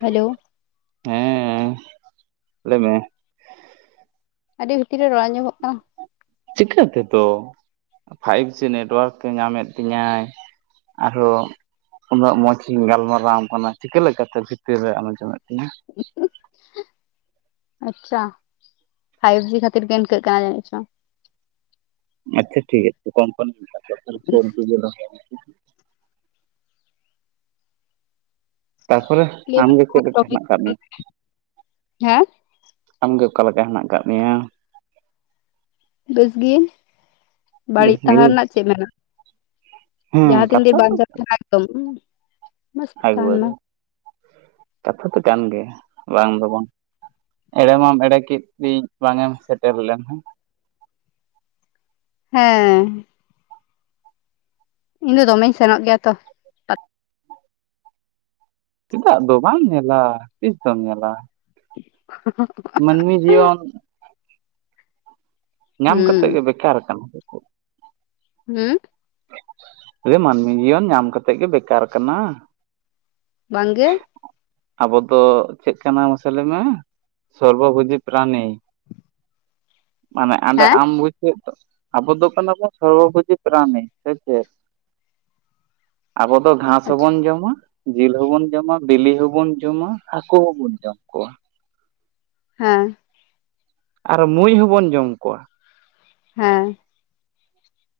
Hello. ᱦᱮᱸ, ᱞᱟᱹᱭ ᱢᱮ᱾ ᱟᱹᱰᱤ ᱵᱷᱤᱛᱤᱨ ᱨᱮ ᱨᱚᱲ ᱟᱸᱡᱚᱢᱚᱜ ᱠᱟᱱᱟ᱾ ᱪᱤᱠᱟᱹ ᱛᱮᱛᱚ? ᱯᱷᱟᱭᱤᱵ ᱡᱤ ᱱᱮᱴᱳᱣᱟᱨᱠ ᱮ ᱧᱟᱢᱮᱫ ᱛᱤᱧᱟᱭ᱾ ᱟᱨᱚ ᱩᱱᱟᱹᱜ ᱢᱚᱸᱡ ᱤᱧ ᱜᱟᱞᱢᱟᱨᱟᱣ ᱟᱢ ᱠᱟᱱᱟ ᱪᱤᱠᱟᱹ ᱞᱮᱠᱟᱛᱮ ᱵᱷᱤᱛᱤᱨ ᱨᱮᱢ ᱟᱸᱡᱚᱢᱮᱫ ᱛᱤᱧᱟᱹ? [inaudible] ᱟᱪᱪᱷᱟ, ᱯᱷᱟᱭᱤᱵ ᱡᱤ ᱠᱷᱟᱹᱛᱤᱨ ᱜᱮ ᱤᱱᱠᱟᱹᱜ ᱠᱟᱱᱟ ᱡᱟᱹᱱᱤᱡ ᱪᱚ᱾ ᱟᱪᱪᱷᱟ ᱴᱷᱤᱠ ᱟᱪᱷᱮ ᱠᱚᱢᱯᱟᱱᱤ ᱥᱟᱞᱟᱜ [unintelligible] ᱛᱮ ᱫᱚ ᱛᱟᱨᱯᱚᱨᱮ ᱟᱢᱜᱮ ᱪᱮᱫ ᱞᱮᱠᱟ ᱦᱮᱱᱟᱜ ᱠᱟᱜ ᱢᱮᱭᱟ? ᱦᱟᱸ ᱟᱢᱜᱮ ᱚᱠᱟ ᱞᱮᱠᱟ ᱦᱮᱱᱟᱜ ᱠᱟᱜ ᱢᱮᱭᱟ? ᱵᱮᱥᱜᱤ, ᱵᱟᱹᱲᱤᱡ ᱵᱮᱥ ᱜᱮ ᱛᱟᱦᱮᱸ ᱨᱮᱱᱟᱜ ᱪᱮᱫ ᱢᱮᱱᱟᱜᱼᱟ᱾ ᱦᱮᱸ ᱡᱟᱦᱟᱸ ᱛᱤᱱ ᱜᱤ ᱠᱟᱛᱷᱟ ᱵᱟᱧᱪᱟᱣ ᱛᱟᱦᱮᱱᱟ ᱮᱠᱫᱚᱢ᱾ ᱢᱚᱸᱡᱽ ᱛᱮ ᱟᱹᱜᱩ ᱛᱟᱦᱮᱱ ᱢᱟ ᱟᱹᱫᱤ, ᱠᱟᱛᱷᱟ ᱫᱚ ᱠᱟᱱ ᱜᱮᱭᱟ ᱵᱟᱝ ᱫᱚ ᱵᱟᱝ᱾ ᱮᱲᱮ ᱢᱟᱢ ᱮᱲᱮ ᱠᱤᱫᱤᱧ ᱵᱟᱝ ᱮᱢ ᱥᱮᱴᱮᱨ ᱞᱮᱱ ᱦᱟᱸ᱾ ᱦᱮᱸ᱾ ᱤᱧ ᱫᱚ ᱫᱚᱢᱮᱧ ᱥᱮᱱᱚᱜ ᱜᱮᱭᱟ ᱛᱚ᱾ ᱪᱤᱫᱟᱜ ᱫᱚ ᱵᱟᱢ ᱧᱮᱞᱟ ᱛᱤᱥ ᱫᱚᱢ ᱧᱮᱞᱟ? [inaudible] ᱢᱟᱹᱱᱢᱤ ᱡᱤᱭᱚᱱ ᱧᱟᱢ ᱦᱩᱸ ᱠᱟᱛᱮᱜ ᱜᱮ ᱵᱮᱠᱟᱨ ᱠᱟᱱᱟ᱾ ᱦᱩᱸ ᱞᱟᱹᱭ ᱢᱟᱹᱱᱢᱤ ᱡᱤᱭᱚᱱ ᱧᱟᱢ ᱠᱟᱛᱮᱜ ᱜᱮ ᱵᱮᱠᱟᱨ ᱠᱟᱱᱟ? ᱵᱟᱝ ᱜᱮ᱾ ᱟᱵᱚ ᱫᱚ ᱪᱮᱫ ᱠᱟᱱᱟ ᱢᱟᱥᱮ ᱞᱟᱹᱭ ᱢᱮ, ᱥᱚᱨᱵᱚᱵᱷᱩᱡᱤ ᱯᱨᱟᱱᱤ᱾ ᱢᱟᱱᱮ ᱟᱸᱰᱮ ᱦᱮᱸ ᱟᱢ ᱵᱩᱡᱷᱟᱹᱣ ᱟᱵᱚ ᱫᱚ ᱠᱟᱱᱟ ᱵᱚᱱ ᱥᱚᱨᱵᱚᱵᱷᱩᱡᱤ ᱯᱨᱟᱱᱤ ᱥᱮ ᱪᱮᱫ᱾ ᱟᱵᱚ ᱫᱚ ᱜᱷᱟᱸᱥ ᱟᱪᱪᱷᱟ ᱦᱚᱸᱵᱚᱱ ᱡᱚᱢᱟ ᱡᱤᱞ ᱦᱚᱸᱵᱚᱱ ᱡᱚᱢᱟ ᱵᱤᱞᱤ ᱦᱚᱸᱵᱚᱱ ᱡᱚᱢᱟ ᱦᱟᱹᱠᱩ ᱦᱚᱸᱵᱚᱱ ᱡᱚᱢ ᱠᱚᱣᱟ᱾ ᱦᱮᱸ᱾ ᱟᱨ ᱢᱩᱡ ᱦᱚᱸᱵᱚᱱ ᱡᱚᱢ ᱠᱚᱣᱟ᱾ ᱦᱮᱸ᱾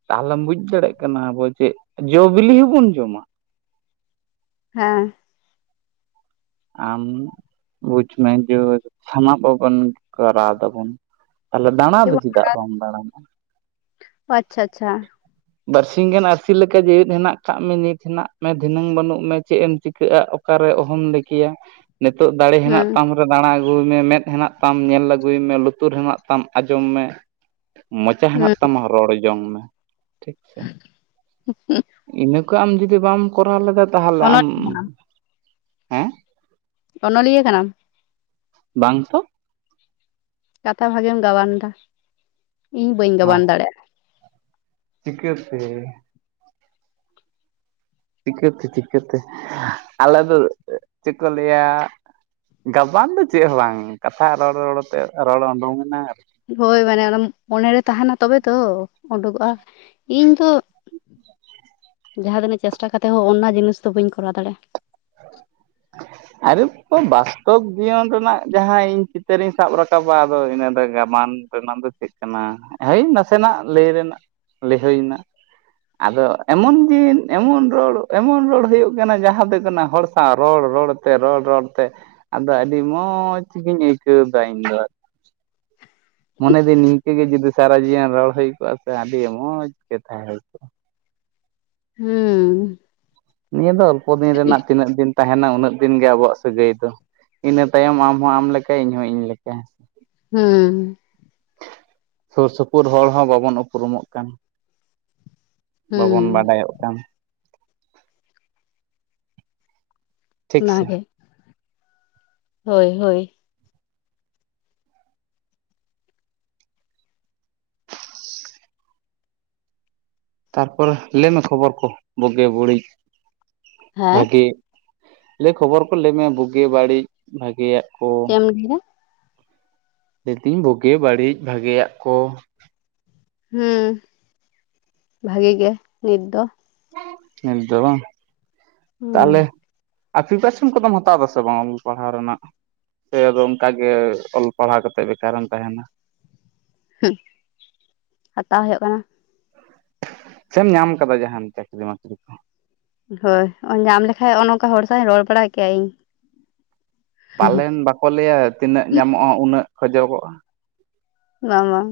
ᱛᱟᱦᱚᱞᱮᱢ ᱵᱩᱡ ᱫᱟᱲᱮᱭᱟᱜ ᱠᱟᱱᱟ ᱟᱵᱚ ᱪᱮ ᱡᱚ ᱵᱤᱞᱤ ᱦᱚᱸᱵᱚᱱ ᱡᱚᱢᱟ᱾ ᱦᱮᱸ᱾ ᱟᱢ ᱵᱩᱡ ᱢᱮ ᱡᱚ ᱛᱷᱟᱢᱟ ᱠᱚ ᱵᱚᱱ ᱠᱚᱨᱟᱣ ᱫᱟᱵᱚᱱ᱾ ᱛᱷᱟᱞᱮ ᱫᱟᱬᱟ ᱪᱮᱫ ᱫᱚ ᱵᱟᱝ ᱪᱮᱫᱟᱜ ᱵᱟᱢ ᱫᱟᱬᱟᱱᱟ? ᱚ ᱟᱪᱪᱷᱟ ᱟᱪᱪᱷᱟ ᱵᱟᱨᱹᱥᱤᱧ ᱜᱟᱱ ᱟᱹᱨᱥᱤ ᱞᱮᱠᱟ ᱡᱤᱣᱮᱫ ᱦᱮᱱᱟᱜ ᱠᱟᱜ ᱢᱮ ᱱᱤᱛ ᱦᱮᱱᱟᱜ ᱢᱮ ᱫᱷᱤᱱᱟᱹᱝ ᱵᱟᱹᱱᱩᱜ ᱢᱮ ᱪᱮᱫ ᱮᱢ ᱪᱤᱠᱟᱹᱜᱼᱟ ᱚᱠ ᱚᱠᱟᱨᱮ ᱚᱦᱚᱢ ᱞᱟᱹᱠᱮᱭᱟ, ᱱᱤᱛᱚᱜ ᱫᱟᱲᱮ ᱦᱮᱱᱟᱜ ᱦᱩᱸ ᱛᱟᱢ ᱫᱟᱬᱟ ᱟᱹᱜᱩ ᱢᱮ ᱢᱮᱫ ᱦᱮᱱᱟᱜ ᱛᱟᱢ ᱧᱮᱞ ᱟᱹᱜᱩᱭ ᱢᱮ ᱞᱩᱛᱩᱨ ᱦᱮᱱᱟᱜ ᱛᱟᱢ ᱟᱸᱡᱚᱢ ᱢᱮ᱾ ᱢᱚᱪᱟ ᱦᱮᱱᱟᱜ ᱦᱩᱸ ᱛᱟᱢᱟ ᱨᱚᱲ ᱡᱚᱝ ᱢᱮ᱾ ᱴᱷᱤᱠ ᱥᱮ ᱤᱱᱟᱹ ᱠᱚ ᱟᱢ ᱡᱩᱫᱤ ᱵᱟᱢ ᱠᱚᱨᱟᱣ ᱞᱮᱫᱟ ᱛᱟᱦᱚᱞᱮ ᱟᱢ ᱚᱱᱚᱞᱤᱭᱟᱹ ᱠᱟᱱᱟᱢ ᱦᱮᱸ ᱚᱱᱚᱞᱤᱭᱟᱹ ᱠᱟᱱᱟᱢ᱾ ᱵᱟᱝ ᱛᱚ᱾ ᱠᱟᱛᱷᱟ ᱵᱷᱟᱜᱤᱢ ᱜᱟᱵᱟᱱ ᱫᱟ, ᱤᱧ ᱵᱟᱹᱧ ᱜᱟᱵᱟᱱ ᱫᱟᱲᱮᱭᱟᱜᱼᱟ᱾ ᱪᱤᱠᱟᱹ ᱛᱮ? ᱪᱤᱠᱟᱹᱛᱮ? ᱪᱤᱠᱟᱹᱛᱮ? ᱟᱞᱮ ᱫᱚ ᱪᱮᱫ ᱠᱚ ᱞᱟᱹᱭ-ᱟ᱾ ᱜᱟᱵᱟᱱ ᱫᱚ ᱪᱮᱫ ᱦᱚᱸ ᱵᱟᱝ ᱠᱟᱛᱷᱟ ᱨᱚᱲ ᱨᱚᱲᱛᱮ ᱨᱚᱲ ᱩᱰᱩᱠᱮᱱᱟ, ᱟᱨᱠᱤ ᱦᱳᱭ ᱢᱟᱱᱮ ᱚᱱᱟ ᱢᱚᱱᱮᱨᱮ ᱛᱟᱦᱮᱱᱟ ᱛᱚᱵᱮ ᱛᱚ ᱩᱰᱩᱠᱚᱜᱼᱟ ᱤᱧ ᱫᱚ ᱡᱟᱦᱟᱸ ᱛᱤᱹᱜ ᱪᱮᱥᱴᱟ ᱠᱟᱛᱮᱫ ᱦᱚᱸ ᱚᱱᱟ ᱡᱤᱱᱤᱥ ᱫᱚ ᱵᱟᱹᱧ ᱠᱚᱨᱟᱣ ᱫᱟᱲᱮᱭᱟᱜᱼᱟ᱾ ᱦ [unintelligible] ᱟᱨ ᱛᱚ ᱵᱟᱥᱛᱚᱵ ᱡᱤᱭᱚᱱ ᱨᱮᱱᱟᱜ ᱡᱟᱦᱟᱸ ᱤᱧ ᱪᱤᱛᱟᱹᱨᱤᱧ ᱥᱟᱵ ᱨᱟᱠᱟᱵᱟ ᱟᱫᱚ ᱤᱱᱟᱹ ᱫᱚ ᱜᱟᱢᱟᱱ ᱨᱮᱱᱟᱜ ᱫᱚ ᱪᱮᱫ ᱠᱟᱱᱟ ᱦᱳᱭ ᱱᱟᱥᱮᱱᱟᱜ ᱞᱟᱹᱭ ᱨᱮᱱᱟᱜ ᱞᱟᱹᱭᱦᱟᱹᱭᱱᱟ᱾ ᱟᱫᱚ ᱮᱢᱚᱱ ᱫᱤᱱ ᱮᱢᱚᱱ ᱨᱚᱲ ᱮᱢᱚᱱ ᱨᱚᱲ ᱦᱩᱭᱩᱜ ᱠᱟᱱᱟ ᱡᱟᱦᱟᱸ ᱫᱚ ᱠᱟᱱᱟ᱾ ᱦᱚᱲ ᱥᱟᱶ ᱨᱚᱲ ᱨᱚᱲ ᱛᱮ ᱨᱚᱲ ᱨᱚᱲ ᱛᱮ ᱟᱫᱚ ᱟᱹᱰᱤ ᱢᱚᱡᱽ ᱜᱤᱧ ᱟᱹᱭᱠᱟᱹᱣ ᱫᱟ ᱤᱧ ᱫᱚ ᱢᱚᱱᱮ ᱫᱤᱧ ᱱᱤᱝᱠᱟᱹᱜ ᱜᱮ ᱡᱩᱫᱤ ᱥᱟᱨᱟ ᱡᱤᱭᱚᱱ ᱨᱚᱲ ᱦᱩᱭ ᱠᱚᱜᱼᱟ ᱥᱮ ᱟᱹᱰᱤ ᱢᱚᱸᱡᱽ ᱜᱮ ᱛᱟᱦᱮᱸ ᱦᱩᱭ ᱠᱚᱜᱼᱟ᱾ ᱦᱮᱸ ᱱᱤᱭᱟᱹ ᱫᱚ ᱚᱞᱯᱚ ᱫᱤᱱ ᱨᱮᱱᱟᱜ ᱛᱤᱱᱟᱹᱜ ᱫᱤᱱ ᱛᱟᱦᱮᱱᱟ ᱩᱱᱟᱹᱜ ᱫᱤᱱ ᱜᱮ ᱟᱵᱚᱣᱟᱜ ᱥᱟᱹᱜᱟᱹᱭ ᱫᱚ ᱤᱱᱟᱹ ᱛᱟᱭᱚᱢ ᱟᱢᱦᱚ ᱟᱢ ᱞᱮᱠᱟ ᱤᱧᱦᱚ ᱤᱧ ᱞᱮᱠᱟ᱾ ᱦᱮᱸ ᱥᱩᱨ ᱥᱩᱯᱩᱨ ᱦᱚᱲ ᱦᱚᱸ ᱵᱟᱵᱚᱱ ᱩᱯᱨᱩᱢᱚᱜ ᱠᱟᱱ, ᱦᱩᱸ ᱵᱟᱵᱚᱱ ᱵᱟᱰᱟᱭᱚᱜ ᱠᱟᱱ ᱴᱷᱤᱠ ᱥᱮ ᱚᱱᱟᱜᱮ ᱦᱳᱭ ᱦᱳᱭ ᱛᱟᱨᱯᱚᱨᱮ ᱞᱟᱹᱭ ᱢᱮ ᱠᱷᱚᱵᱚᱨ ᱠᱚ ᱵᱩᱜᱮ ᱵᱟᱹᱲᱤᱡ ᱦᱮᱸ ᱵᱷᱟᱜᱤ ᱞᱟᱹᱭ ᱠᱷᱚᱵᱚᱨ ᱠᱚ ᱞᱟᱹᱭ ᱢᱮ ᱵᱩᱜᱤ ᱵᱟᱹᱲᱤᱡ ᱵᱷᱟᱜᱮᱭᱟᱜ ᱠᱚ ᱪᱮᱫ ᱮᱢ ᱞᱟᱹᱭ ᱠᱮᱫᱟ? ᱞᱟᱹᱭ ᱫᱟᱹᱧ ᱵᱩᱜᱤ ᱵᱟᱹᱲᱤᱡ ᱵᱷᱟᱜᱮᱭᱟᱜ ᱠᱚ ᱦᱩᱸ ᱵᱷᱟᱜᱤ ᱜᱮ ᱱᱤᱛ ᱫᱚ ᱱᱤᱛ ᱫᱚ ᱵᱟᱝ ᱦᱩᱸ ᱛᱟᱦᱚᱞᱮ ᱟᱨ ᱯᱨᱤᱯᱟᱨᱮᱥᱚᱱ ᱠᱚᱫᱚᱢ ᱦᱟᱛᱟᱣ ᱮᱫᱟᱥᱮ ᱵᱟᱝ ᱯᱟᱲᱦᱟᱣ ᱨᱮᱱᱟᱜ ᱥᱮ ᱟᱫᱚ ᱚᱱᱠᱟᱜᱮ ᱚᱞ ᱯᱟᱲᱦᱟᱣ ᱠᱟᱛᱮᱫ ᱵᱮᱠᱟᱨᱮᱢ ᱛᱟᱦᱮᱱᱟ ᱦᱮ ᱦᱟᱛᱟᱣ ᱦᱩᱭᱩᱜ ᱠᱟᱱᱟ᱾ ᱥᱮᱢ ᱧᱟᱢ ᱠᱟᱫᱟ ᱡᱟᱦᱟᱱ ᱪᱟᱹᱠᱨᱤ ᱢᱟᱹᱠᱨᱤ ᱠᱚ ᱦᱳᱭ ᱧᱟᱢ ᱞᱮᱠᱷᱟᱡ ᱚᱱᱮ ᱱᱚᱱᱠᱟ ᱦᱚᱲ ᱥᱟᱶ ᱤᱧ ᱨᱚᱲ ᱵᱟᱲᱟ ᱠᱮᱭᱟ ᱤᱧ ᱯᱟᱞᱮᱱ ᱵᱟᱠᱚ ᱞᱟᱹᱭᱟ ᱛᱤᱱᱟᱹᱜ ᱧᱟᱢᱚᱜᱼᱟ ᱩᱱᱟᱹᱜ ᱠᱷᱚᱡᱚᱜᱚᱜᱼᱟ᱾ ᱵᱟᱝ ᱵᱟᱝ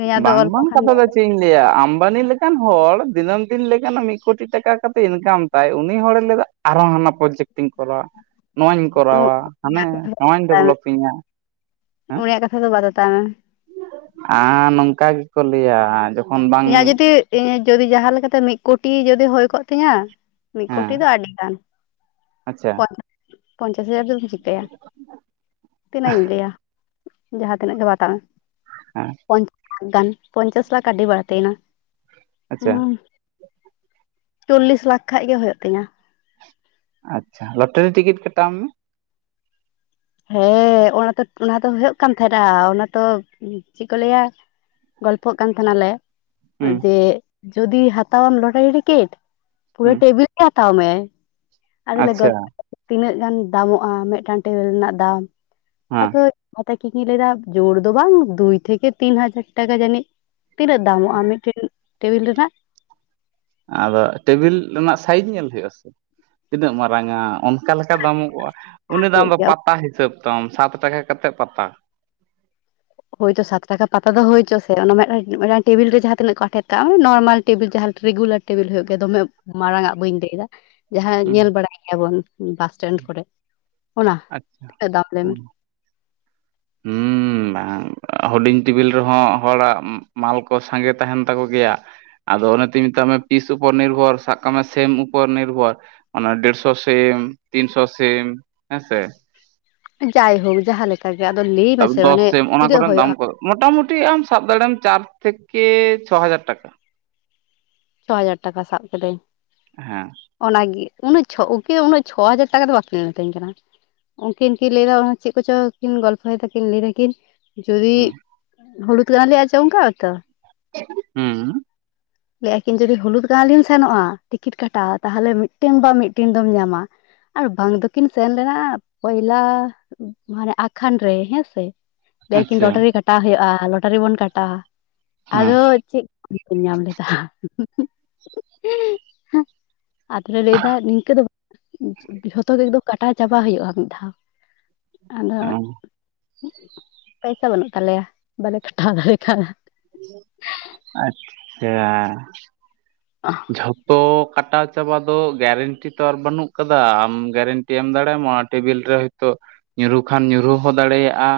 ᱤᱧᱟᱹᱜ ᱫᱚ ᱵᱟᱝ ᱚᱞᱯᱚ ᱵᱟᱝ ᱠᱷᱟᱱ ᱠᱟᱛᱷᱟ ᱜᱮ ᱫᱚ ᱪᱮᱫ ᱤᱧ ᱞᱟᱹᱭᱟ ᱟᱢᱵᱟᱱᱤ ᱞᱮᱠᱟᱱ ᱦᱚᱲ ᱫᱤᱱᱟᱹᱢ ᱫᱤᱱ ᱞᱮᱠᱟᱱᱟᱜ ᱢᱤᱫ ᱠᱳᱴᱤ ᱴᱟᱠᱟ ᱠᱟ ᱠᱟᱛᱮᱫ ᱤᱱᱠᱟᱢ ᱛᱟᱭ ᱩᱱᱤ ᱦᱚᱲᱮ ᱞᱟᱹᱭᱟ ᱟᱨᱦᱚ ᱦᱟᱱᱟ ᱯᱨᱚᱡᱮᱠᱴᱴᱤᱧ ᱠᱚᱨᱟᱣᱟ᱾ ᱱᱚᱣᱟᱧ ᱩᱱᱟᱹᱜ ᱠᱚᱨᱟᱣᱟ ᱦᱟᱱᱮ ᱱᱚᱣᱟᱧ ᱛᱟᱭᱢᱮ ᱰᱮᱵᱷᱞᱚᱯᱤᱧᱟ ᱦᱮᱸ ᱩᱱᱤᱭᱟᱜ ᱠᱟᱛᱷᱟ ᱫᱚ ᱵᱟᱫ ᱛᱟᱭ ᱢᱮ ᱟᱨ ᱱᱚᱝᱠᱟ ᱜᱮᱠᱚ ᱞᱟᱹᱭᱟ ᱡᱚ ᱤᱧᱟᱹᱜ ᱡᱩᱫᱤ ᱡᱟᱦᱟᱸ ᱞᱮᱠᱟᱛᱮ ᱢᱤᱫ ᱠᱳᱴᱤ ᱡᱚᱫᱤ ᱦᱩᱭ ᱠᱚᱜ ᱛᱤᱧᱟᱹ ᱦᱮᱸ ᱢᱤᱫᱠᱩᱴᱤ ᱫᱚ ᱟᱹᱰᱤᱲ ᱜᱟᱱ ᱟᱪᱪᱷᱟ ᱯᱚᱧᱪᱟᱥ ᱦᱟᱡᱟᱨ ᱫᱚ ᱪᱤᱠᱟᱭᱭᱟ ᱛᱤᱱᱟᱹᱜ ᱤᱧ ᱞᱟᱹᱭᱟ ᱡᱟᱦᱟᱸ ᱛᱤᱱᱟᱹᱜ ᱜᱮ ᱵᱟᱛᱟᱣ ᱢᱮ ᱦᱮᱸ ᱯᱪ [unintelligible] ᱜᱟᱱ ᱯᱚᱪᱟᱥ ᱞᱟᱠᱷ ᱟᱹᱰᱤᱰᱤ ᱵᱟᱟᱹᱲᱛᱮᱱᱟ ᱦ ᱟᱪᱪᱷᱟ [unintelligible] ᱪᱚᱞᱞᱤᱥ ᱞᱟᱠᱷ ᱠᱷᱟᱱ ᱜᱮ ᱦᱩᱭᱩᱜ ᱛᱤᱧᱟᱹ ᱟᱪᱪᱷᱟ ᱞᱚᱴᱟᱨᱤ ᱴᱤᱠᱤᱴ ᱠᱟᱴᱟᱣ ᱢᱮ ᱦᱮᱸ ᱚᱱᱟ ᱚᱱᱟ ᱫᱚ ᱦᱩᱭᱩᱜ ᱠᱟᱱ ᱛᱟᱦᱮᱱᱟ ᱚᱱᱟ ᱛᱚ ᱪᱮᱫ ᱠᱚ ᱞᱟᱹᱭᱟ? ᱜᱚᱞᱯᱚᱜ ᱠᱟᱱ ᱛᱟᱦᱮᱱᱟᱞᱮ ᱦᱩᱸ ᱡᱮ ᱡᱩᱫᱤ ᱦᱟᱛᱟᱟᱣᱢ ᱞᱟᱴ ᱨᱮ ᱴᱤᱠᱤᱴ ᱯᱩᱨᱟᱹ ᱦᱩᱸ ᱴᱮᱵᱤᱞ ᱦᱟᱛᱟᱣ ᱢᱮ ᱟᱞᱮ ᱞᱮ ᱟᱪᱪᱷᱟ ᱜᱚᱞᱯᱚᱭᱟ ᱛᱤᱱᱟᱹᱜ ᱜᱟᱱ ᱫᱟᱢᱚᱜᱼᱟ ᱢᱤᱫᱴᱟᱝ ᱴᱮᱵᱤᱞ ᱨᱮᱱᱟᱜ ᱦᱮᱸ ᱟᱫᱚ ᱟᱫᱚ ᱠᱤᱱ ᱞᱟᱹᱭ ᱮᱫᱟ ᱰᱷᱮᱨ ᱫᱚ ᱵᱟᱝ ᱫᱩᱭ ᱛᱷᱮᱠᱮ ᱛᱤᱱ ᱦᱟᱡᱟᱨ ᱴᱟᱠᱟ ᱡᱟᱹᱱᱤᱡ ᱛᱤᱱᱟᱹᱜ ᱫᱟᱢᱚᱜᱼᱟ ᱢᱤᱫᱴᱮᱱ ᱴᱮᱵᱤᱞ ᱨᱮᱱᱟᱜ ᱟᱫᱚ ᱴᱮᱵᱤᱞ ᱨᱮᱱᱟᱜ ᱥᱟᱭᱤᱡᱽ ᱧᱮᱞ ᱦᱩᱭᱩᱜ ᱟᱥᱮ ᱛᱤᱱᱟᱹᱜ ᱢᱟᱨᱟᱝᱼᱟ ᱚᱠᱟ ᱞᱮᱠᱟ ᱫᱟᱢᱚᱜᱚᱜᱼᱟ ᱩᱱᱤ ᱫᱚ ᱟᱢ ᱦᱩᱭᱩᱜ ᱫᱚ ᱜᱮᱭᱟ ᱯᱟᱛᱟ ᱦᱤᱥᱟᱹᱵ ᱫᱟᱢ ᱥᱟᱛ ᱴᱟᱠᱟ ᱠᱟᱛᱮᱫ ᱯᱟᱛᱟ ᱦᱳᱭᱛᱚ ᱥᱟᱛ ᱴᱟᱠᱟ ᱯᱟᱛᱟ ᱫᱚ ᱦᱳᱭᱪᱚ ᱥᱮ ᱚᱱᱟ ᱴᱮᱵᱤᱞ ᱨᱮ ᱡᱟᱦᱟᱸ ᱛᱤᱱᱟᱹᱜ ᱠᱚ ᱟᱴᱷᱮᱨ ᱛᱟᱜᱼᱟ ᱱᱚᱨᱢᱟᱞ ᱴᱮᱵᱤᱞ ᱡᱟᱦᱟᱸ ᱨᱮᱜᱩᱞᱟᱨ ᱴᱮᱵᱤᱞ ᱦᱳᱭᱳ ᱜᱮ ᱫᱚᱢᱮ ᱢᱟᱨᱟᱝᱼᱟ ᱵᱟᱹᱧ ᱞᱟᱹᱭ ᱮᱫᱟ ᱡᱟᱦᱟᱸ ᱦᱩᱸ ᱧᱮᱞ ᱵᱟᱲᱟᱭ ᱜᱮᱭᱟ ᱵᱚᱱ ᱵᱟᱥᱴᱮᱱᱰ ᱠᱚᱨᱮ ᱚᱱᱟ ᱟᱪᱪᱷᱟ ᱛᱤᱱᱟᱹᱜ ᱫᱟᱢ ᱞᱟᱹᱭ ᱦᱩᱸ ᱢᱮᱥᱮ ᱦᱩᱸ ᱦᱩᱰᱤᱧ ᱴᱮᱵᱤᱞ ᱨᱮᱦᱚᱸ ᱦᱚᱲᱟᱜ ᱢᱟᱞ ᱠᱚ ᱥᱟᱸᱜᱮ ᱛᱟᱦᱮᱱ ᱛᱟᱠᱚ ᱜᱮᱭᱟ ᱟᱫᱚ ᱚᱱᱮ ᱛᱩᱧ ᱢᱮᱛᱟᱜ ᱢᱮ ᱯᱤᱥ ᱩᱯᱚᱨ ᱱᱤᱨᱵᱷᱚᱨ ᱥᱟᱵ ᱠᱟᱜ ᱢᱮ ᱥᱮᱢ ᱩᱯᱚᱨ ᱱᱤᱨᱵᱷᱚᱨ ᱚᱱᱟ ᱰᱮᱲᱥᱚ ᱥᱤᱢ ᱛᱤᱱᱥᱚ ᱥᱤᱢ ᱦᱮᱸ ᱥᱮ ᱡᱟᱭᱦᱳᱠ ᱡᱟᱦᱟᱸ ᱞᱮᱠᱟ ᱜᱮ ᱟᱫᱚ ᱞᱟᱹᱭ ᱢᱮᱥᱮ ᱢᱟᱱᱮ ᱛᱤᱱᱟᱹᱜ ᱦᱩᱭᱩᱜᱼᱟ ᱢᱚᱴᱟ ᱢᱩᱴᱤ ᱟᱢ ᱥᱟᱵ ᱫᱟᱲᱮᱭᱢ ᱪᱟᱨ ᱛᱷᱮᱠᱮ ᱪᱷᱚ ᱦᱟᱡᱟᱨ ᱴᱟᱠᱟ ᱪᱷᱚ ᱦᱟᱡᱟᱨ ᱴᱟᱠᱟ ᱥᱟᱵ ᱠᱤᱫᱟᱹᱧ ᱦᱮᱸ ᱚᱱᱟᱜᱮ ᱩᱱᱟᱹᱜ ᱪᱷᱚ ᱩᱱᱟᱹᱜ ᱪᱷᱚ ᱦᱟᱡᱟᱨ ᱴᱟᱠᱟ ᱫᱚ ᱵᱟ ᱠᱤᱱ ᱢᱤᱛᱟᱹᱧ ᱠᱟᱱᱟ ᱩᱱᱠᱤᱱ ᱠᱤᱱ ᱞᱟᱹᱭᱮᱫᱟ ᱚᱱᱟ ᱪᱮᱫ ᱠᱚ ᱪᱚᱝ ᱠᱤᱱ ᱜᱚᱞᱯᱚ ᱭᱮᱫᱟ ᱠᱤᱱ ᱞᱟᱹᱭ ᱮᱫᱟ ᱠᱤᱱ ᱡᱩᱫᱤ ᱦᱩᱸ ᱦᱩᱲᱩ ᱛᱩᱫ ᱟᱡᱚᱢ ᱠᱟᱜᱼᱟ ᱛᱚ ᱦᱩᱸ ᱞᱟᱹᱭ ᱮᱫᱟ ᱠᱤᱱ ᱡᱩᱫᱤ ᱦᱩᱞᱩᱫ ᱜᱟᱶ ᱞᱤᱧ ᱥᱮᱱᱚᱜᱼᱟ ᱴᱤᱠᱤᱴ ᱠᱟᱴᱟᱣ ᱛᱟᱦᱚᱞᱮ ᱢᱤᱫᱴᱮᱱ ᱵᱟ ᱢᱤᱫᱴᱮᱱ ᱫᱚᱢ ᱧᱟᱢᱟ ᱟᱨ ᱵᱟᱝ ᱫᱚᱠᱤᱱ ᱥᱮᱱ ᱞᱮᱱᱟ ᱯᱚᱭᱞᱟ ᱢᱟᱱᱮ ᱟᱠᱠᱷᱟᱱ ᱨᱮ ᱦᱮᱸ ᱥᱮ ᱞᱟᱹᱭ ᱟᱠᱤᱱ ᱟᱪᱪᱷᱟ ᱞᱚᱴᱟᱨᱤ ᱠᱟᱴᱟᱣ ᱦᱩᱭᱩᱜᱼᱟ ᱞᱚᱴᱟᱨᱤ ᱵᱚᱱ ᱠᱟᱴᱟᱣᱟ ᱦᱮᱸ ᱟᱫᱚ ᱪᱮᱫ ᱧᱟᱢ ᱞᱮᱫᱟ ᱟᱫᱚ ᱞᱮ ᱞᱟᱹᱭ ᱮᱫᱟ ᱱᱤᱝᱠᱟᱹ ᱫᱚ ᱡᱷᱚᱛᱚ ᱜᱮ ᱤᱱᱠᱟᱹ ᱠᱟᱴᱟᱣ ᱪᱟᱵᱟ ᱦᱩᱭᱩᱜᱼᱟ ᱢᱤᱫ ᱫᱷᱟᱣ ᱟᱫᱚ ᱯᱚᱭᱥᱟ ᱵᱟᱹᱱᱩᱜ ᱛᱟᱞᱮᱭᱟ ᱵᱟᱞᱮ ᱠᱟᱴᱟᱣ ᱫᱟᱲᱮ ᱟᱠᱟᱫᱟ ᱟᱪᱪᱷᱟ ᱡᱷᱚᱛᱚ ᱠᱟᱴᱟᱣ ᱪᱟᱵᱟ ᱫᱚ ᱜᱮᱨᱮᱱᱴᱤ ᱛᱚ ᱟᱨ ᱵᱟᱹᱱᱩᱜ ᱟᱠᱟᱫᱟ ᱟᱢ ᱜᱮᱨᱮᱱᱴᱤ ᱮᱢ ᱫᱟᱲᱮᱭᱟᱢᱟ ᱴᱮᱵᱤᱞ ᱨᱮ ᱦᱚᱭᱛᱳ ᱧᱩᱨᱦᱩ ᱠᱷᱟᱱ ᱧᱩᱨᱦᱩ ᱦᱚᱸ ᱫᱟᱲᱮᱭᱟᱜᱼᱟ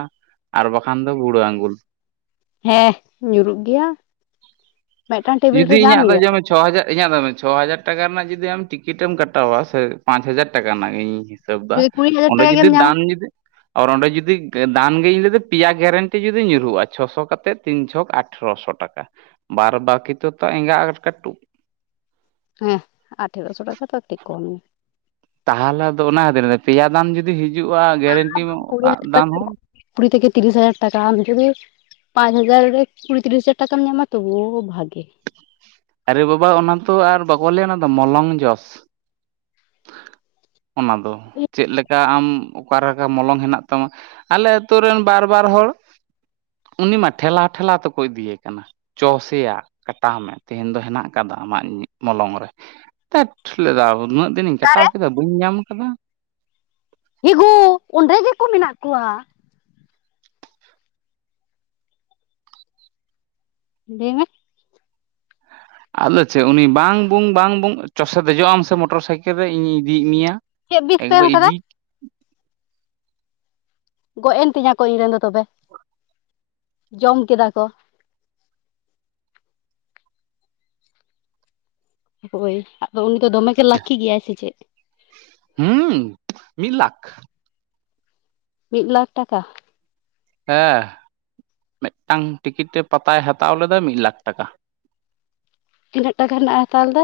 ᱟᱨ ᱵᱟᱠᱷᱟᱱ ᱫᱚ ᱵᱩᱲᱟᱹ ᱟᱸᱜᱩᱞ ᱦᱮᱸ ᱧᱩᱨᱩᱜ ᱜᱮᱭᱟ ᱢᱤᱫᱴᱟᱝ ᱴᱮᱵᱤᱞ ᱡᱩᱫᱤ ᱨᱮ ᱧᱟᱢ ᱤᱧᱟᱹᱜ ᱫᱚ ᱜᱮᱭᱟ ᱪᱷᱚ ᱦᱟᱡᱟᱨ ᱤᱧᱟᱹᱜ ᱫᱚ ᱢᱮᱱ ᱪᱷᱚ ᱦᱟᱡᱟᱨ ᱴᱟᱠᱟ ᱨᱮᱱᱟᱜ ᱡᱩᱫᱤ ᱟᱢ ᱴᱤᱠᱤᱴᱮᱢ ᱠᱟᱴᱟᱣᱟ ᱥᱮ ᱯᱟᱸᱪ ᱦᱟᱡᱟᱨ ᱴᱟᱠᱟ ᱨᱮᱱᱟᱜ ᱤᱧ ᱦᱤᱥᱟᱹᱵ ᱮᱫᱟ ᱡᱩᱫᱤ ᱠᱩᱲᱤ ᱦᱟᱡᱟᱨ ᱚᱸᱰᱮ ᱴᱟᱠᱟ ᱡᱩᱫᱤ ᱜᱮᱢ ᱧᱟᱢᱟ ᱫᱟᱱ ᱡᱩᱫᱤ ᱟᱨ ᱚᱸᱰᱮ ᱡᱩᱫᱤ ᱫᱟᱱ ᱜᱮ ᱡᱩᱫᱤ ᱯᱮᱭᱟ ᱜᱮᱨᱮᱱᱴᱤ ᱡᱩᱫᱤ ᱧᱩᱨᱦᱩᱜᱼᱟ ᱪᱷᱚᱥᱚ ᱠᱟᱛᱮᱫ ᱛᱤᱱ ᱪᱷᱚᱠ ᱟᱴᱷᱨᱚᱥᱚ ᱴᱟᱠᱟ ᱵᱟᱫ ᱵᱟᱠᱤ ᱛᱚ ᱮᱸᱜᱟ ᱠᱟᱹᱴᱩᱵ ᱦᱮᱸ ᱟᱴᱷᱨᱚᱥᱚ ᱴᱟᱠᱟ ᱛᱚ ᱠᱟᱹᱴᱤᱡ ᱠᱚᱢ ᱜᱮᱭᱟ ᱛᱟᱦᱚᱞᱮ ᱫᱚ ᱚᱱᱟ ᱠᱷᱟᱹᱛᱤᱨ ᱯᱮᱭᱟ ᱫᱟᱢ ᱡᱩᱫᱤ ᱦᱤᱡᱩᱜᱼᱟ ᱜᱮᱨᱮᱱᱴᱤ ᱠᱩᱲᱤ ᱟᱜ ᱦᱟᱡᱟᱨ ᱫᱟᱢ ᱴᱟᱠᱟ ᱦᱚᱸ ᱠᱩᱲᱤ ᱛᱮᱜᱮ ᱛᱤᱨᱤᱥ ᱦᱟᱡᱟᱨ ᱴᱟᱠᱟ ᱯᱟᱸᱪ ᱦᱟᱡᱟᱨ ᱨᱮ ᱠᱩᱲᱤ ᱛᱤᱨᱤᱥ ᱦᱟᱡᱟᱨ ᱴᱟᱠᱟᱢ ᱧᱟᱢᱟ ᱛᱚᱵᱩ ᱵᱷᱟᱜᱤ ᱟᱨᱮ ᱵᱟᱵᱟ ᱚᱱᱟ ᱛᱚ ᱟᱨ ᱵᱟᱠᱚ ᱞᱟᱹᱭᱟ ᱚᱱᱟ ᱫᱚ ᱢᱚᱞᱚᱝ ᱡᱚᱥ ᱚᱱᱟ ᱫᱚ ᱪᱮᱫ ᱞᱮᱠᱟ ᱟᱢ ᱚᱠᱟ ᱞᱮᱠᱟ ᱢᱚᱞᱚᱝ ᱦᱮᱱᱟᱜ ᱛᱟᱢᱟ ᱟᱞᱮ ᱟᱛᱳ ᱨᱮᱱ ᱵᱟᱨ ᱵᱟᱨ ᱦᱚᱲ ᱩᱱᱤ ᱢᱟ ᱴᱷᱮᱞᱟᱣ ᱴᱷᱮᱞᱟᱣ ᱛᱮᱠᱚ ᱤᱫᱤᱭᱮ ᱠᱟᱱᱟ ᱪᱚ ᱥᱮᱭᱟᱜ ᱠᱟᱴᱟᱣ ᱢᱮ ᱛᱮᱦᱮᱧ ᱫᱚ ᱦᱮᱱᱟᱜ ᱟᱠᱟᱫᱟ ᱟᱢᱟᱜ ᱢᱚᱞᱚᱝ ᱨᱮ ᱫᱟᱹᱴ ᱞᱟᱹᱭ ᱮᱫᱟ ᱩᱱᱟᱹᱜ ᱫᱤᱱᱤᱧ ᱠᱟᱴᱟᱣ ᱚᱠᱟᱨᱮ ᱠᱮᱫᱟ ᱵᱟᱹᱧ ᱧᱟᱢ ᱟᱠᱟᱫᱟ ᱤᱜᱩᱻ ᱚᱸᱰᱮ ᱜᱮᱠᱚ ᱢᱮᱱᱟᱜ ᱠᱚᱣᱟ ᱞᱟᱹᱭ ᱢᱮ ᱟᱫᱚ ᱪᱮᱫ ᱩᱱᱤ ᱵᱟᱝ ᱵᱩᱝ ᱵᱟᱝ ᱵᱩᱝ ᱪᱚᱥᱮ ᱫᱮᱡᱚᱜ-ᱟᱢ ᱥᱮ ᱢᱚᱴᱚᱨ ᱥᱟᱭᱠᱮᱞ ᱨᱮ ᱤᱧᱤᱧ ᱤᱫᱤᱭᱮᱜ ᱢᱮᱭᱟ ᱪᱮᱜ ᱵᱤᱥ ᱯᱮ ᱮᱢ ᱮᱠᱵᱟᱨ ᱠᱟᱫᱟ ᱤᱫᱤ ᱜᱚᱡ ᱮᱱ ᱛᱤᱧᱟ ᱠᱚ ᱤᱧ ᱨᱮᱱ ᱫᱚ ᱛᱚᱵᱮ ᱡᱚᱢ ᱠᱮᱫᱟ ᱠᱚ ᱦᱳᱭ ᱟᱫᱚ ᱩᱱᱤ ᱫᱚ ᱫᱚᱢᱮᱜᱮ ᱞᱟᱠᱤ ᱜᱮᱭᱟᱭ ᱥᱮ ᱪᱮᱫ ᱦᱩᱸ ᱢᱤᱫ ᱞᱟᱠᱷ ᱢᱤᱫ ᱞᱟᱠᱷ ᱴᱟᱠᱟ ᱦᱮᱸ ᱢᱮᱜᱴᱟᱝ ᱴᱤᱠᱤᱴ ᱨᱮ ᱯᱟᱛᱟᱭ ᱦᱟᱛᱟᱣ ᱞᱮᱫᱟ ᱢᱤᱫ ᱞᱟᱠᱷ ᱴᱟᱠᱟ ᱛᱤᱱᱟᱹᱜ ᱴᱟᱠᱟ ᱨᱮᱱᱟᱜ-ᱮ ᱦᱟᱛᱟᱣ ᱞᱮᱫᱟ?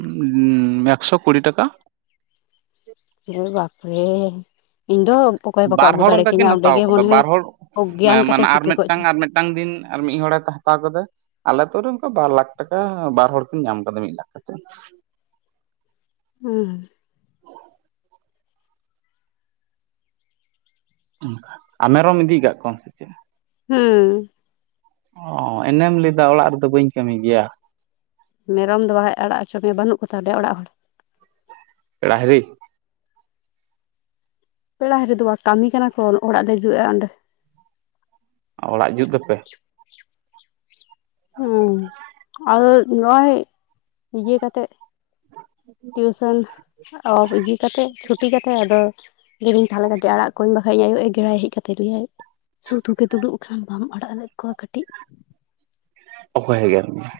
ᱩᱸᱻ ᱮᱠᱥᱚ ᱠᱩᱲᱤ ᱴᱟᱠᱟ ᱩᱨᱮ ᱵᱟᱯᱨᱮ ᱤᱧ ᱫᱚ ᱚᱠᱚᱭ ᱵᱟᱠᱚ ᱵᱟᱨ ᱟᱹᱜᱩ ᱦᱚᱲ ᱫᱟᱲᱮ ᱚᱝᱠᱟ ᱠᱤᱱ ᱠᱤᱧᱟ ᱚᱸᱰᱮ ᱦᱟᱛᱟᱣ ᱜᱮ ᱠᱟᱫᱟ ᱢᱚᱱᱮ ᱦᱚᱭ ᱵᱟᱨ ᱦᱚᱲ ᱚᱜᱽᱜᱮᱭᱟᱱ ᱠᱟᱛᱮ ᱢᱟᱱᱮ ᱟᱨ ᱪᱤᱠᱟᱹ ᱠᱚ ᱢᱤᱫᱴᱟᱝ ᱪᱚ ᱟᱨ ᱢᱤᱫ ᱴᱟᱝ ᱫᱤᱱ ᱟᱨ ᱢᱤᱫ ᱦᱚᱲᱮ ᱦᱟᱛᱟᱣ ᱠᱟᱫᱟ ᱟᱞᱮ ᱟᱹᱛᱩ ᱨᱮ ᱚᱝᱠᱟ ᱵᱟᱨ ᱞᱟᱠᱷ ᱴᱟᱠᱟ ᱵᱟᱨ ᱦᱚᱲ ᱠᱤᱱ ᱧᱟᱢ ᱠᱟᱫᱟ, ᱢᱤᱫ ᱞᱟᱠᱷ ᱠᱟᱛᱮᱫ ᱦᱩᱸ ᱚᱱᱠᱟ ᱟᱨ ᱢᱮᱨᱚᱢ ᱤᱫᱤ ᱠᱟᱜ ᱠᱚᱣᱟᱢ ᱥᱮ ᱪᱮᱫ ᱦᱩᱸ ᱚ, ᱤᱱᱟᱹᱢ ᱞᱟᱹᱭᱫᱟ ᱚᱲᱟᱜ ᱨᱮᱫᱚ ᱵᱟᱹᱧ ᱠᱟᱹᱢᱤ ᱜᱮᱭᱟ ᱢᱮᱨᱚᱢ ᱫᱚ ᱵᱟᱠᱷᱟᱡ ᱟᱲᱟᱜ ᱦᱚᱪᱚ ᱢᱮᱭᱟ ᱵᱟᱹᱱᱩᱜ ᱠᱚᱛᱟ ᱞᱮᱭᱟ ᱚᱲᱟᱜ ᱦᱚᱲ ᱯᱮᱲᱟ ᱦᱤᱨᱤ ᱯᱮᱲᱟ ᱦᱤᱨᱤ ᱫᱚ ᱵᱟ ᱠᱟᱢᱤ ᱠᱟᱱᱟ ᱠᱚ ᱚᱲᱟᱜ ᱞᱟᱹᱜᱤ ᱱᱚᱜ-ᱚᱭ ᱚᱸᱰᱮ ᱚ, ᱚᱲᱟᱜ ᱡᱩᱫ ᱫᱟᱯᱮ ᱦᱩᱸ ᱟᱨᱚ ᱱᱚᱜ-ᱚᱭ ᱤᱭᱟᱹ ᱠᱟᱛᱮᱜ ᱴᱤᱭᱩᱥᱚᱱ ᱟᱨ ᱤᱭᱟᱹ ᱠᱟᱛᱮ ᱪᱷᱩᱴᱤ ᱠᱟᱛᱮ ᱟᱫᱚ ᱞᱟᱹᱭᱫᱟᱹᱧ ᱛᱟᱦᱞᱮ ᱠᱟᱹᱴᱤᱡ ᱟᱲᱟᱜ ᱠᱚᱣᱟᱹᱧ ᱵᱟ ᱟᱭᱳᱭ ᱮᱜᱮᱨᱟᱭ ᱦᱮᱡ ᱠᱟᱛᱮ ᱞᱟᱹᱭᱟᱭ ᱥᱩᱫᱩ ᱜᱮ ᱫᱩᱲᱩᱵ ᱟᱠᱟᱱ ᱵᱟᱢ ᱟᱲᱟᱜ ᱞᱮᱫ ᱠᱚᱣᱟ ᱠᱟᱹᱴᱤᱡ ᱚᱠᱚᱭ ᱮᱜᱮᱨ ᱢᱮᱭᱟ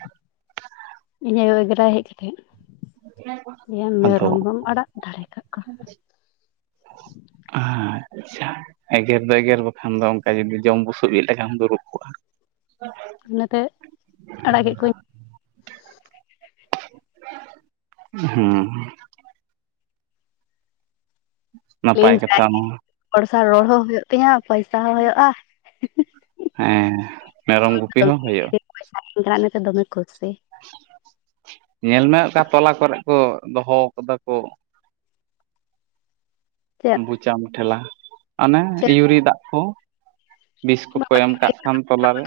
ᱤᱧ ᱟᱭᱳ ᱮᱜᱮᱨᱟᱭ ᱦᱮᱡ ᱠᱟᱛᱮᱫ, ᱞᱟᱹᱭᱟ ᱟᱫᱚ ᱢᱮᱨᱚᱢ ᱵᱟᱢ ᱟᱲᱟᱜ ᱫᱟᱲᱮ ᱠᱟᱜ ᱠᱚᱣᱟ [unintelligible] ᱟᱻᱪᱪᱷᱟ ᱮᱜᱮᱨ ᱫᱚ ᱮᱜᱮᱨ ᱵᱟᱠᱷᱟᱱ ᱫᱚ ᱚᱝᱠᱟ ᱡᱩᱫᱤ ᱡᱚᱢ ᱵᱩᱥᱩᱵ ᱤᱡ ᱞᱮᱠᱟᱢ ᱫᱩᱲᱩᱵ ᱠᱚᱜ-ᱟ [inaudible] ᱚᱱᱟᱛᱮ ᱟᱲᱟᱜ ᱠᱮᱜ ᱠᱚᱣᱟᱹᱧ ᱦᱮᱸ ᱱᱟᱯᱟᱭ ᱤᱧ ᱡᱟ ᱠᱟᱛᱷᱟ ᱜᱮ ᱱᱚᱣᱟ ᱦᱚᱲ ᱥᱟᱶ ᱨᱚᱲ ᱦᱚᱸ ᱦᱩᱭᱩᱜ ᱛᱤᱧᱟᱹ ᱯᱟᱭᱥᱟ ᱦᱚᱸ ᱦᱳᱭᱳᱜ-ᱟ ᱦᱮᱸ ᱢᱮᱨᱚᱢ ᱜᱩᱯᱤ ᱦᱚᱸ ᱦᱳᱭᱳᱜ-ᱟ [unintelligible] ᱫᱚᱢᱮ ᱠᱩᱥᱤ ᱧᱮᱞ ᱢᱮ ᱚᱠᱟ ᱛᱚᱞᱟ ᱠᱚᱨᱮᱜ ᱠᱚ ᱫᱚᱦᱚ ᱠᱟᱫᱟ ᱠᱚ ᱪᱮᱫ ᱵᱩᱪᱟᱢ ᱴᱷᱮᱞᱟ ᱚᱱᱟ ᱪᱮᱫ ᱤᱭᱩᱨᱤ ᱫᱟᱜ ᱠᱚ ᱵᱤᱥ ᱠᱚᱠᱚ ᱮᱢ ᱠᱟᱜ ᱠᱷᱟᱱ ᱛᱚᱞᱟᱨᱮ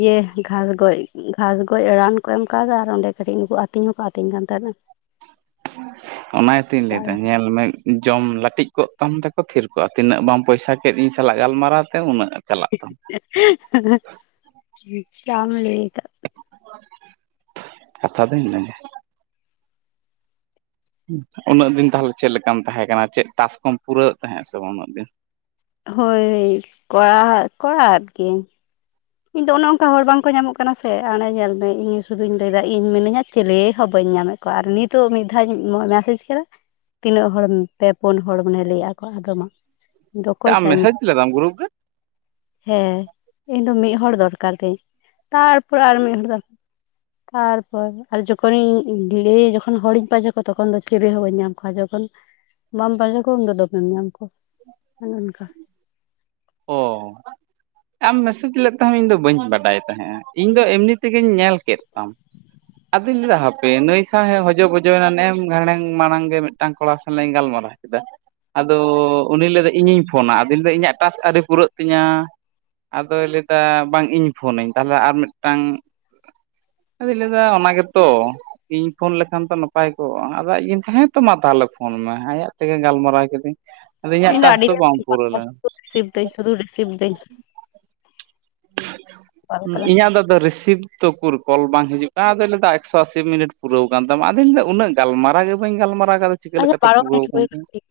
ᱤᱭᱟᱹ ᱜᱷᱟᱸᱥ ᱜᱚᱡ, ᱜᱷᱟᱸᱥ ᱜᱚᱡ ᱨᱟᱱ ᱦᱚᱸᱠᱚ ᱮᱢ ᱠᱟᱣᱫᱟ ᱟᱨ ᱚᱸᱰᱮ ᱠᱟᱹᱴᱤᱡ ᱱᱩᱠᱩ ᱟᱛᱤᱧ ᱦᱚᱸᱠᱚ ᱟᱛᱤᱧ ᱠᱟᱱ ᱛᱟᱸᱦᱮᱱᱟ ᱚᱱᱟ ᱜᱮᱛᱩᱧ ᱞᱟᱹᱭᱫᱟ ᱧᱮᱞ ᱢᱮ ᱡᱚᱢ ᱞᱟᱹᱴᱤᱡ ᱠᱚᱜ ᱛᱟᱢ ᱛᱮᱠᱚ ᱛᱷᱤᱨ ᱠᱚᱜ-ᱟ ᱛᱤᱱᱟᱹᱜ ᱵᱟᱢ ᱯᱚᱭᱥᱟ ᱠᱮᱫ ᱤᱧ ᱥᱟᱞᱟᱜ ᱜᱟᱞᱢᱟᱨᱟᱣ ᱛᱮ ᱩᱱᱟᱹᱜ ᱪᱟᱞᱟᱜ ᱛᱟᱢᱟ ᱡᱟᱢ ᱞᱟᱹᱭ ᱠᱟᱜ ᱠᱟᱛᱷᱟ ᱫᱚ ᱤᱱᱟᱹᱜᱮ ᱩᱱᱟᱹᱜ ᱫᱤᱱ ᱛᱟᱦᱞᱮ ᱪᱮᱫ ᱞᱮᱠᱟᱢ ᱛᱟᱦᱮᱸ ᱠᱟᱱᱟ ᱪᱮᱫ ᱴᱟᱥᱠ ᱠᱚᱢ ᱯᱩᱨᱟᱹᱣᱮᱫ ᱛᱟᱦᱮᱸᱜ ᱥᱮ ᱵᱟ ᱩᱱᱟᱹᱜ ᱫᱤᱱ ᱦᱳᱭ [unintelligible] ᱟᱨ ᱠᱤ ᱤᱧ ᱫᱚ ᱚᱱᱮ ᱚᱝᱠᱟ ᱦᱚᱲ ᱵᱟᱝᱠᱚ ᱧᱟᱢᱚᱜ ᱠᱟᱱᱟ ᱥᱮ ᱚᱱᱮ ᱧᱮᱞ ᱢᱮ ᱤᱧ ᱥᱩᱫᱩᱧ ᱞᱟᱹᱭᱫᱟ ᱤᱧ ᱢᱤᱱᱤᱧᱟ ᱪᱮᱞᱮ ᱦᱚᱸ ᱵᱟᱹᱧ ᱧᱟᱢᱮᱫ ᱠᱚᱣᱟ ᱟᱨ ᱱᱤᱛᱚᱜ ᱢᱤᱫ ᱫᱷᱟᱣᱤᱧ ᱢᱮᱥᱮᱡᱽ ᱠᱟᱫᱟ ᱛᱤᱱᱟᱹᱜ ᱦᱚᱲᱮᱢ ᱯᱮ ᱯᱩᱱ ᱦᱚᱲ ᱢᱟᱱᱮ ᱞᱟᱹᱭᱟᱜᱼᱟ ᱠᱚ, ᱟᱫᱚ ᱢᱟ ᱤᱧᱫᱚ ᱚᱠᱚᱭ ᱟᱢ ᱥᱟᱶᱤᱧ ᱢᱮᱥᱮᱡᱽ ᱨᱚᱲ ᱞᱮᱫᱟᱢ ᱜᱨᱩᱯ ᱨᱮ ᱦᱮᱸ ᱤᱧ ᱫᱚ ᱢᱤᱫ ᱦᱚᱲᱚᱲ ᱫᱚᱨᱠᱟᱨ ᱛᱤᱧ ᱛᱟᱨᱯᱚᱨ ᱟᱨ ᱢᱤᱫ ᱦᱚᱲ ᱫᱚᱨᱠᱟᱨ ᱛᱟᱨᱯᱚᱨ ᱟᱨ ᱡᱚᱠᱷᱚᱱᱤᱧ ᱞᱟᱹᱭ ᱡᱚᱠᱷᱚᱱ ᱦᱚᱲᱤᱧ ᱯᱟᱸᱡᱟ ᱠᱚᱣᱟ ᱛᱚᱠᱷᱚᱱ ᱫᱚ ᱪᱮᱵᱤ ᱦᱚᱸ ᱵᱟᱹᱧ ᱧᱟᱢᱟ᱾ ᱚᱠᱟ ᱡᱚᱠᱷᱚᱱ ᱵᱟᱢ ᱯᱟᱱᱡᱟ ᱠᱚᱣᱟ ᱩᱱ ᱫᱚ ᱫᱚᱢᱮᱢ ᱧᱟᱢ ᱠᱚᱣᱟ ᱚᱱᱮ ᱚᱱᱠᱟ ᱚ ᱟᱢ ᱢᱮᱥᱮᱡᱽ ᱞᱮᱫ ᱛᱟᱦᱮᱸ ᱤᱧ ᱫᱚ ᱵᱟᱹᱧ ᱵᱟᱰᱟᱭ ᱛᱟᱦᱮᱸᱜᱼᱟ ᱤᱧ ᱫᱚ ᱮᱢᱱᱤ ᱛᱮᱜᱤᱧ ᱧᱮᱞ ᱠᱮᱫ ᱛᱟᱢ᱾ ᱟᱫᱚᱧ ᱞᱮᱫᱟ ᱦᱟᱯᱮ ᱱᱩᱹᱭ ᱥᱟᱦᱚ ᱦᱚᱡᱚ ᱜᱚᱡᱚᱭᱮᱱᱟᱱᱮ ᱮᱢ ᱜᱷᱟᱲᱝ ᱢᱟᱲᱟᱝ ᱜᱮ ᱢᱤᱫᱴᱟᱝ ᱠᱚᱲᱟ ᱥᱟ ᱥᱟᱞᱟᱜ ᱜᱟᱞᱢᱟᱨᱟᱣ ᱠᱮᱫᱟ ᱟᱫᱚ ᱩᱱᱤ ᱞᱟᱹᱭ ᱫᱚ ᱤᱧᱤᱧ ᱯᱷᱳᱱᱟ ᱟᱫᱚᱧ ᱫᱚ ᱤᱧᱟᱹᱜ᱾ ᱴᱟᱥ ᱟᱹᱨᱤ ᱯᱩᱨᱟᱹᱜ ᱛᱤᱧᱟᱹ ᱟᱫᱚᱭ ᱞᱟᱹᱭᱟ ᱵᱟᱝ ᱤᱧ ᱯᱷᱳᱱᱟᱹᱧ ᱛᱟᱦᱚᱞᱮ ᱟᱨ ᱢᱤᱫᱴᱟᱝ ᱟᱫᱚᱧ ᱞᱟᱹᱭᱫᱟ ᱚᱱᱟ ᱜᱮᱛᱚ᱾ ᱤᱧ ᱯᱷᱳᱱ ᱞᱮᱠᱷᱟᱱ ᱛᱚ ᱱᱟᱯᱟᱭ ᱠᱚᱜᱼᱟ ᱟᱫᱚ ᱤᱧ ᱛᱟᱦᱮᱸᱛ ᱢᱟ ᱛᱟᱦᱞᱮ ᱯᱷᱳᱱ ᱢᱮ ᱟᱭᱟᱜ ᱛᱮᱜᱮ ᱜᱟᱞᱢᱟᱨᱟᱣ ᱠᱤᱫᱟᱹᱧ ᱟᱫᱚ ᱤᱧᱟᱹᱜ ᱴᱟᱥ ᱫᱚ ᱵᱟᱝ ᱯᱩᱨᱟᱹᱣ ᱞᱮᱱᱟ ᱥᱤᱵ ᱫᱟᱹᱧ ᱥᱩᱫᱷᱩ ᱨᱮ ᱥᱤᱵᱫᱟᱹᱧ ᱤᱧᱟᱜ ᱟᱫᱚ ᱨᱤᱥᱤᱵᱷ ᱛᱚ ᱩᱠᱩᱨ ᱠᱚᱞ ᱵᱟᱝ ᱦᱤᱡᱩᱜ ᱠᱟᱱᱟ ᱟᱫᱚᱧ ᱞᱮᱫᱟᱹᱭᱟ ᱮᱠᱥᱚ ᱟᱥᱤ ᱢᱤᱱᱤᱴ ᱯᱩᱨᱟᱹᱣ ᱠᱟᱱ ᱛᱟᱢᱟ ᱟᱫᱚᱧ ᱢᱮᱱᱟᱹᱭᱟ ᱩᱱᱟᱹᱜ ᱜᱮ ᱜᱟᱞᱢᱟᱨᱟᱣ ᱜᱮ ᱵᱟᱹᱧ ᱜᱟᱞᱢᱟᱨᱟᱣ ᱠᱟᱫᱟ ᱪᱤᱠᱟᱹ ᱟᱪᱪᱷᱟ ᱞᱮᱠᱟᱛᱮ ᱵᱟᱨᱚ ᱯᱩᱨᱟᱹᱣ ᱢᱤᱱᱤᱴ ᱠᱟᱱ ᱦᱩᱭ ᱠᱟᱱᱟ ᱛᱤᱧᱟ ᱴᱷᱤᱠ ᱜᱮᱭᱟ